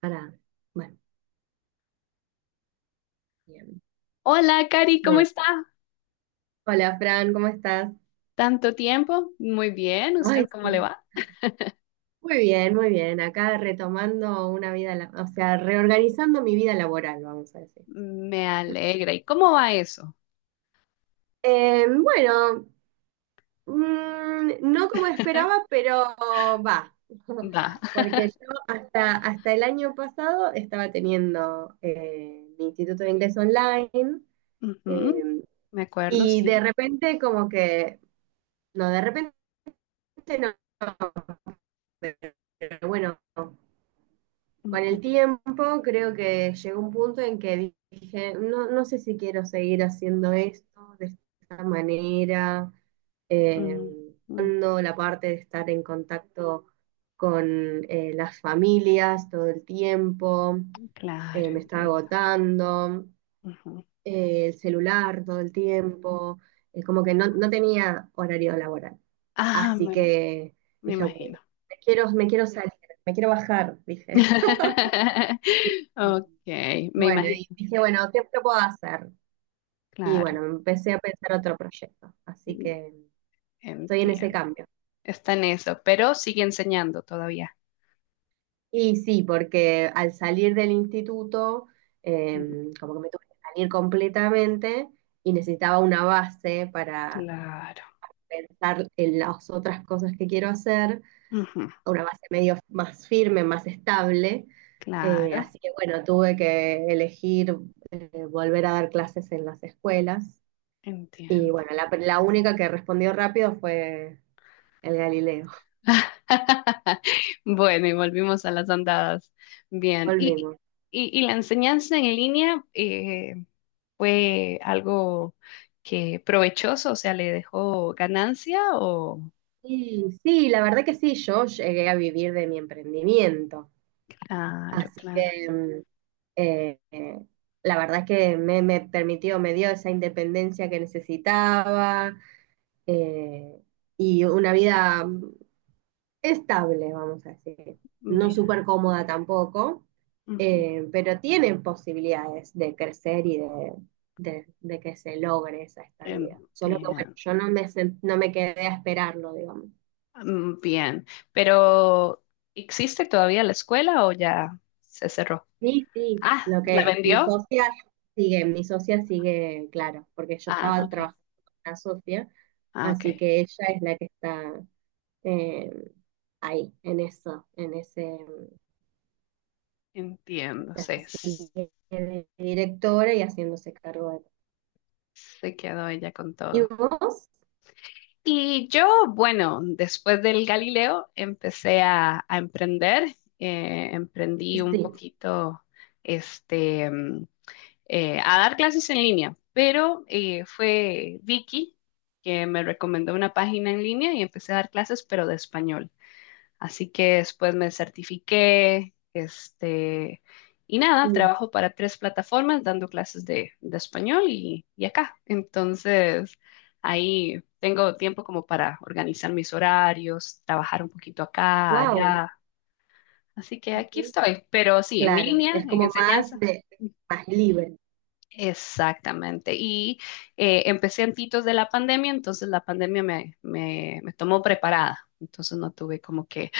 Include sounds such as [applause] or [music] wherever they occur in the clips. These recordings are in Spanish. Para, bueno, bien. Hola, Cari, ¿cómo Bueno, está? hola Fran, ¿cómo estás? ¿Tanto tiempo? Muy bien, Ay, ¿usted cómo sí. le va? Muy bien, muy bien. Acá retomando una vida, o sea, reorganizando mi vida laboral, vamos a decir. Me alegra. ¿Y cómo va eso? Eh, bueno, no como esperaba, [laughs] pero va. Va. [laughs] [laughs] Porque yo hasta el año pasado estaba teniendo mi instituto de inglés online, Ujú. eh, Me acuerdo, y de sí. repente como que, no, de repente no, pero bueno. Con el Ujú, tiempo creo que llegó un punto en que dije, no, no sé si quiero seguir haciendo esto de esta manera, eh, ujú, ujú. dando la parte de estar en contacto con, las familias todo el tiempo, Claro, me estaba entiendo. agotando, Ujú. El celular todo el tiempo, es como que no, no tenía horario laboral. Ah, Así que me dije, "Bueno, imagino. me quiero salir, me quiero bajar," dije. [laughs] Ok, me Bueno, imagino. y dije, bueno, ¿qué puedo hacer? Y bueno, Claro, empecé a pensar otro proyecto, así que estoy en ese entiendo. cambio. Está en eso, pero sigue enseñando todavía. Y sí, porque al salir del instituto, eh, Ujú. como que me tuve que salir completamente y necesitaba una base para Claro, pensar en las otras cosas que quiero hacer, ujú, una base medio más firme, más estable. Claro, Así que bueno, tuve que elegir, volver a dar clases en las escuelas. Y entiendo. bueno, la única que respondió rápido fue el Galileo. [laughs] [laughs] Bueno, y volvimos a las andadas. Bien, y, Volvimos. y, y la enseñanza en línea fue algo que provechoso, o sea, le dejó ganancia o... Y sí, la verdad que sí, yo llegué a vivir de mi emprendimiento. Claro, Así claro. que eh, eh, la verdad que me permitió, me dio esa independencia que necesitaba, eh, y una vida estable, vamos a decir. No Bien, súper cómoda tampoco, ujú, pero tiene posibilidades de crecer y de que se logre esa estabilidad. Solo que bueno, bien, yo no me, no me quedé a esperarlo, digamos. Bien. Pero, ¿existe todavía la escuela o ya se cerró? Sí, sí, Ah, lo ¿la que vendió? Mi socia sigue, claro, porque yo Ah, estaba ok. trabajando con la socia, Ah, así ok. que ella es la que está, eh, ahí, en eso, en ese. Entiendo, se, Así, de directora y haciéndose cargo de... se quedó ella con ¿Y todo. vos? Y yo, bueno, después del Galileo empecé a, emprender, emprendí un Sí. poquito, este, a dar clases en línea, pero fue Vicky que me recomendó una página en línea y empecé a dar clases, pero de español. Así que después me certifiqué, este, y nada, Mm. trabajo para tres plataformas dando clases de, español y acá. Entonces, ahí tengo tiempo como para organizar mis horarios, trabajar un poquito acá, Wow. allá. Así que aquí Ujú. estoy, pero sí, en Claro, línea, es en como más enseñanza. de, más libre. Exactamente. Y empecé antitos de la pandemia, entonces la pandemia me tomó preparada. Entonces no tuve como que,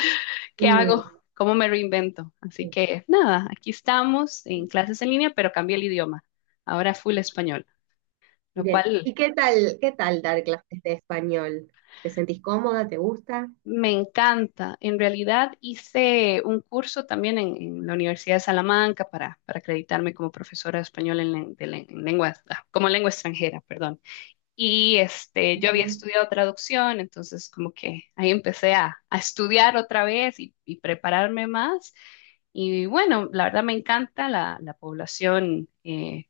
¿qué hago? Mm. ¿Cómo me reinvento? Así que nada, aquí estamos en clases en línea, pero cambié el idioma. Ahora full español, lo Bien. cual ¿Y qué tal dar clases de español? ¿Te sentís cómoda? ¿Te gusta? me encanta. En realidad hice un curso también en, la Universidad de Salamanca para acreditarme como profesora de español en, len- de len- en lenguas- ah, como lengua extranjera, perdón. Y este, yo había Ujú, estudiado traducción, entonces como que ahí empecé a, estudiar otra vez y prepararme más. Y bueno, la verdad me encanta la población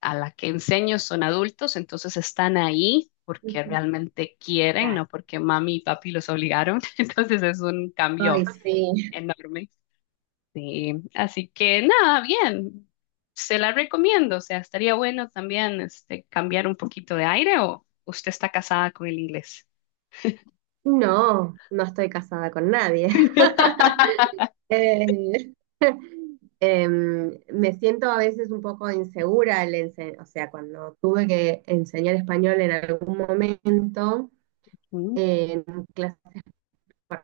a la que enseño son adultos, entonces están ahí porque ujú. realmente quieren, Claro. no porque mami y papi los obligaron. [laughs] Entonces es un Ay, cambio sí. enorme. Sí, así que nada, bien, se la recomiendo, o sea, estaría bueno también este, cambiar un poquito de aire o usted está casada con el inglés. No, no estoy casada con nadie. [laughs] [laughs] Eh, Me siento a veces un poco insegura, al o sea, cuando tuve que enseñar español en algún momento Mm, en clases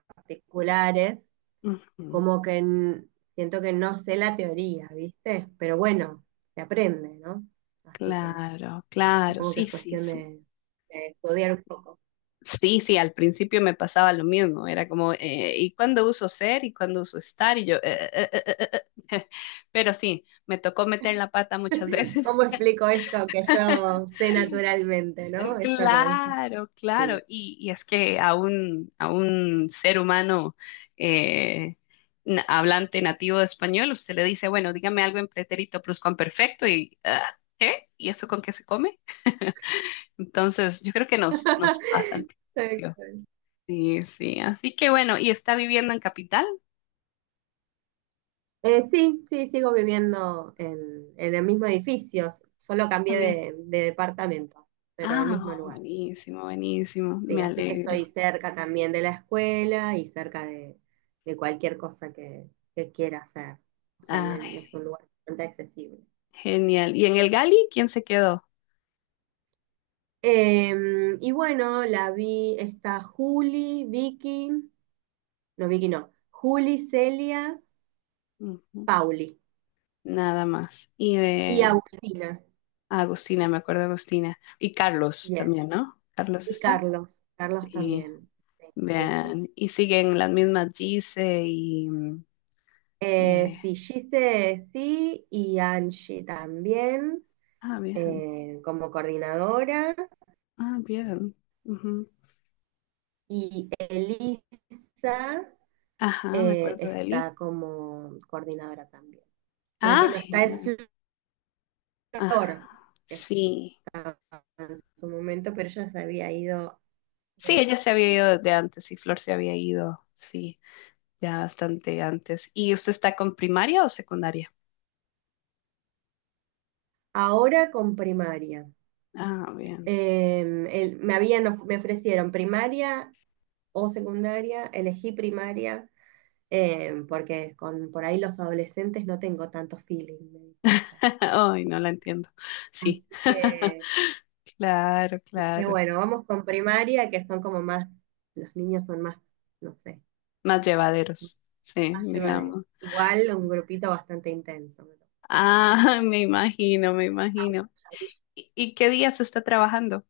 particulares, ujú. como que siento que no sé la teoría, ¿viste? Pero bueno, se aprende, ¿no? Así que Claro, claro, supongo que sí, es sí, cuestión sí. De estudiar un poco. Sí, sí, al principio me pasaba lo mismo, era como, ¿y cuándo uso ser y cuándo uso estar? Y yo. [laughs] Pero sí, me tocó meter la pata muchas [laughs] veces. ¿Cómo explico esto que yo sé naturalmente, [laughs] ¿no? Esto que es, Claro, claro. sí. Y es que a un, ser humano eh, hablante nativo de español, usted le dice, bueno, dígame algo en pretérito perfecto y ah, ¿qué? ¿Y eso con qué se come? Entonces, yo creo que nos pasa al [laughs] Tal principio. cual. Sí, sí. Así que bueno, ¿y está viviendo en capital Sí, sí, sigo viviendo en el mismo edificio, solo cambié también? De departamento, pero el mismo Ah, lugar. buenísimo, buenísimo. Sí, Me así que alegro. estoy cerca también de la escuela y cerca de cualquier cosa que quiera hacer. O sea, Ay, es un lugar bastante accesible. genial. ¿Y en el Gali quién se quedó? Y bueno, la vi, está Juli, Vicky no, Juli, Celia, Ujú. Pauli Nada más. Y y de... Agustina, Ah, Agustina, me acuerdo de Agustina. Y Carlos yes, también, ¿no? Carlos y está. Carlos, Carlos Y también. Sí, sí, sí. vean, y siguen las mismas Gise y... eh, Sí, Gise sí y Angie también, ah, bien. Como coordinadora, Ah, bien. Ujú. y Elisa, Ajá, me acuerdo de Eli. está como coordinadora también. La que Ah, no está es genial. Flor, Ah, que sí. estaba en su momento, pero ella se había ido, Sí, creo ella se había ido desde antes y Flor se había ido, sí, ya bastante antes. ¿Y usted está con primaria o secundaria? ahora con primaria. Ah, bien. Me habían me ofrecieron primaria o secundaria, elegí primaria, porque con por ahí los adolescentes no tengo tanto feeling, me di cuenta. [laughs] Ay, no la entiendo. Sí. Así [laughs] que Claro, dije, claro. bueno, vamos con primaria, que son como más, los niños son más, no sé, Más llevaderos, sí, más llevaderos. digamos. Igual un grupito bastante intenso. Ah, [laughs] me imagino, me imagino. ¿Y qué día se está trabajando?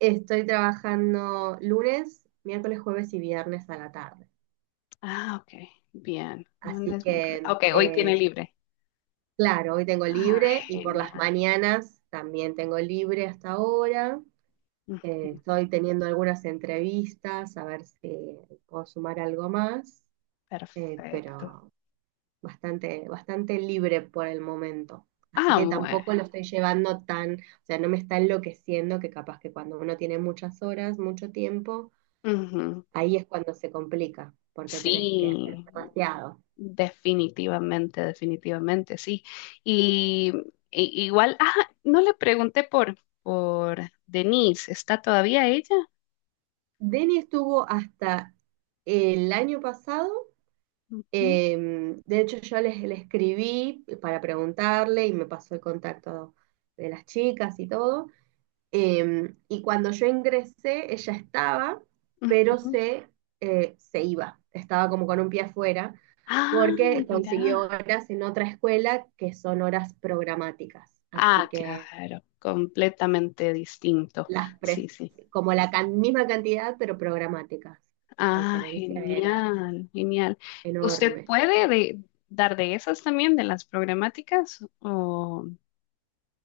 Estoy trabajando lunes, miércoles, jueves y viernes a la tarde. Ah, ok, bien. Así Lunes, miércoles. que, Ok, hoy tiene libre. claro, hoy tengo Ah, libre y por las genial. mañanas también tengo libre hasta ahora. Ujú, Estoy teniendo algunas entrevistas, a ver si puedo sumar algo más, perfecto. pero bastante, bastante libre por el momento. Así Ah, que bueno. tampoco lo estoy llevando tan, o sea, no me está enloqueciendo, que capaz que cuando uno tiene muchas horas, mucho tiempo, Ujú. ahí es cuando se complica, porque tenés que hacer Sí, demasiado. definitivamente, definitivamente, sí. Y, Igual, ah, no le pregunté por, Denise, ¿está todavía ella? Denny estuvo hasta el año pasado. Ujú, Eh, de hecho, yo le escribí para preguntarle y me pasó el contacto de las chicas y todo. Y cuando yo ingresé, ella estaba, pero ujú. se, se iba. Estaba como con un pie afuera Ah, porque consiguió mira. horas en otra escuela que son horas programáticas. Así Ah, que claro, completamente distinto. las pref- Sí, sí. como misma cantidad, pero programáticas. La Ah, diferencia era genial, genial. ¿Usted enorme. puede dar de esas también, de las programáticas?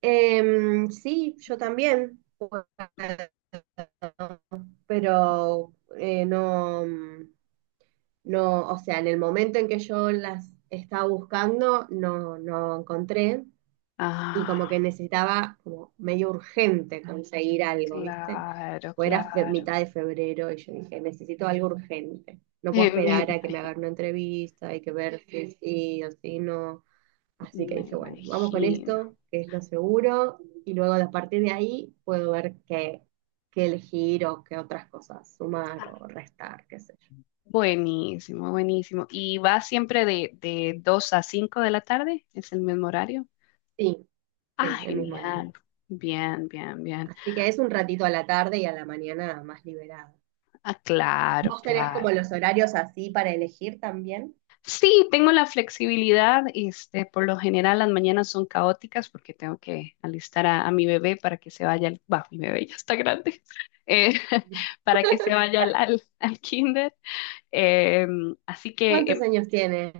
Sí, yo también, puedo, [laughs] pero no, o sea, en el momento en que yo las estaba buscando, no, no encontré y como Ah, que necesitaba como medio urgente conseguir algo, ¿viste? claro, Pues era claro. mitad de febrero y yo dije, necesito algo urgente, no [laughs] puedo Eh, me esperar a que me imagi- hagan una entrevista, hay que ver si [laughs] sí o si no. Así que Me dije, bueno, vamos con imagino. esto, que es lo seguro, y luego a partir de ahí puedo ver qué, qué elegir o qué otras cosas sumar Ah, o restar, qué sé yo. buenísimo, buenísimo. ¿Y va siempre de, 2 a 5 de la tarde? ¿Es el mismo horario? Sí, sí, Ah, el mismo horario. genial. Bien, bien, bien. Así que es un ratito a la tarde y a la mañana más liberado. Ah, claro, ¿Vos tenés como claro. los horarios así para elegir también? Sí, tengo la flexibilidad. Este, por lo general las mañanas son caóticas porque tengo que alistar a, mi bebé para que se vaya bah, mi bebé ya está grande, [laughs] eh, [laughs] para que se vaya al kinder. Eh, Así que ¿Cuántos años tiene?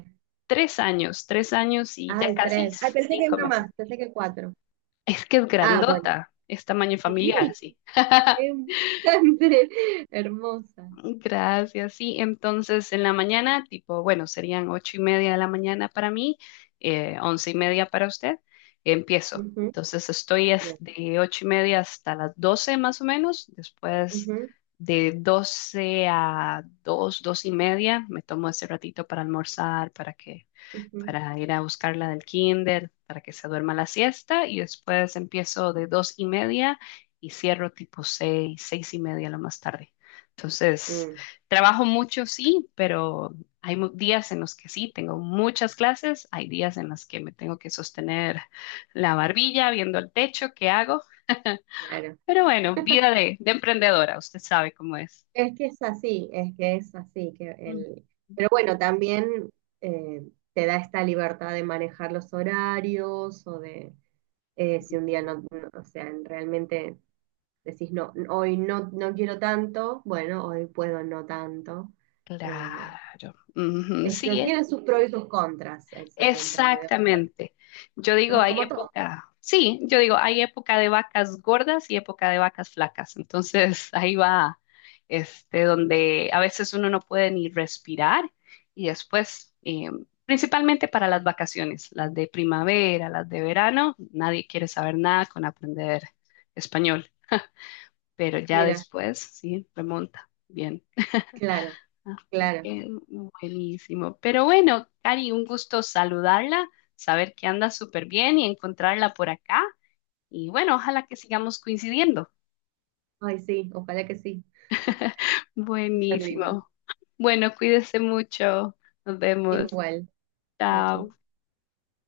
3 años, 3 años y ya Ay, casi tres. Ay, pensé que cinco uno meses. más, pensé que cuatro. Es que es Ah, bueno. grandota, es tamaño familiar, Sí, sí. [laughs] es bastante [laughs] hermosa. Gracias. Sí, entonces en la mañana, tipo, bueno, serían 8:30 de la mañana para mí, 11:30 para usted. Empiezo. Ujú, Entonces estoy bien. de 8:30 hasta las 12 más o menos. Después Ujú, de 12 a 2, 2:30, me tomo ese ratito para almorzar, ujú. para ir a buscarla del kinder, para que se duerma la siesta y después empiezo de 2:30 y cierro tipo 6, 6:30 lo más tarde. Entonces, Mm. trabajo mucho, sí, pero hay días en los que sí, tengo muchas clases, hay días en los que me tengo que sostener la barbilla viendo el techo, ¿qué hago? Claro, Pero bueno, vida de, emprendedora, usted sabe cómo es. es que es así, es que es así, que Mm. el... pero bueno, también, eh, te da esta libertad de manejar los horarios o de, si un día no, o sea, realmente decís, no, hoy no, no quiero tanto, bueno, hoy puedo no tanto. Eh, Claro. Ujú, Esto sí, ¿eh? tiene sus pros y sus contras el ser emprendedor, Exactamente. Yo digo, ¿no? hay Como todo. época, sí, yo digo, hay época de vacas gordas y época de vacas flacas. Entonces, [laughs] ahí va, este, donde a veces uno no puede ni respirar y después, principalmente para las vacaciones, las de primavera, las de verano, nadie quiere saber nada con aprender español, pero ya Mira, después, sí, remonta. Bien. claro, Así claro. que buenísimo. Pero bueno, Cari, un gusto saludarla, saber que anda súper bien y encontrarla por acá. Y bueno, ojalá que sigamos coincidiendo. Ay, sí, ojalá que sí. Súper lindo. Buenísimo. Bueno, cuídese mucho. Nos vemos. Igual, chao, chis. Chao.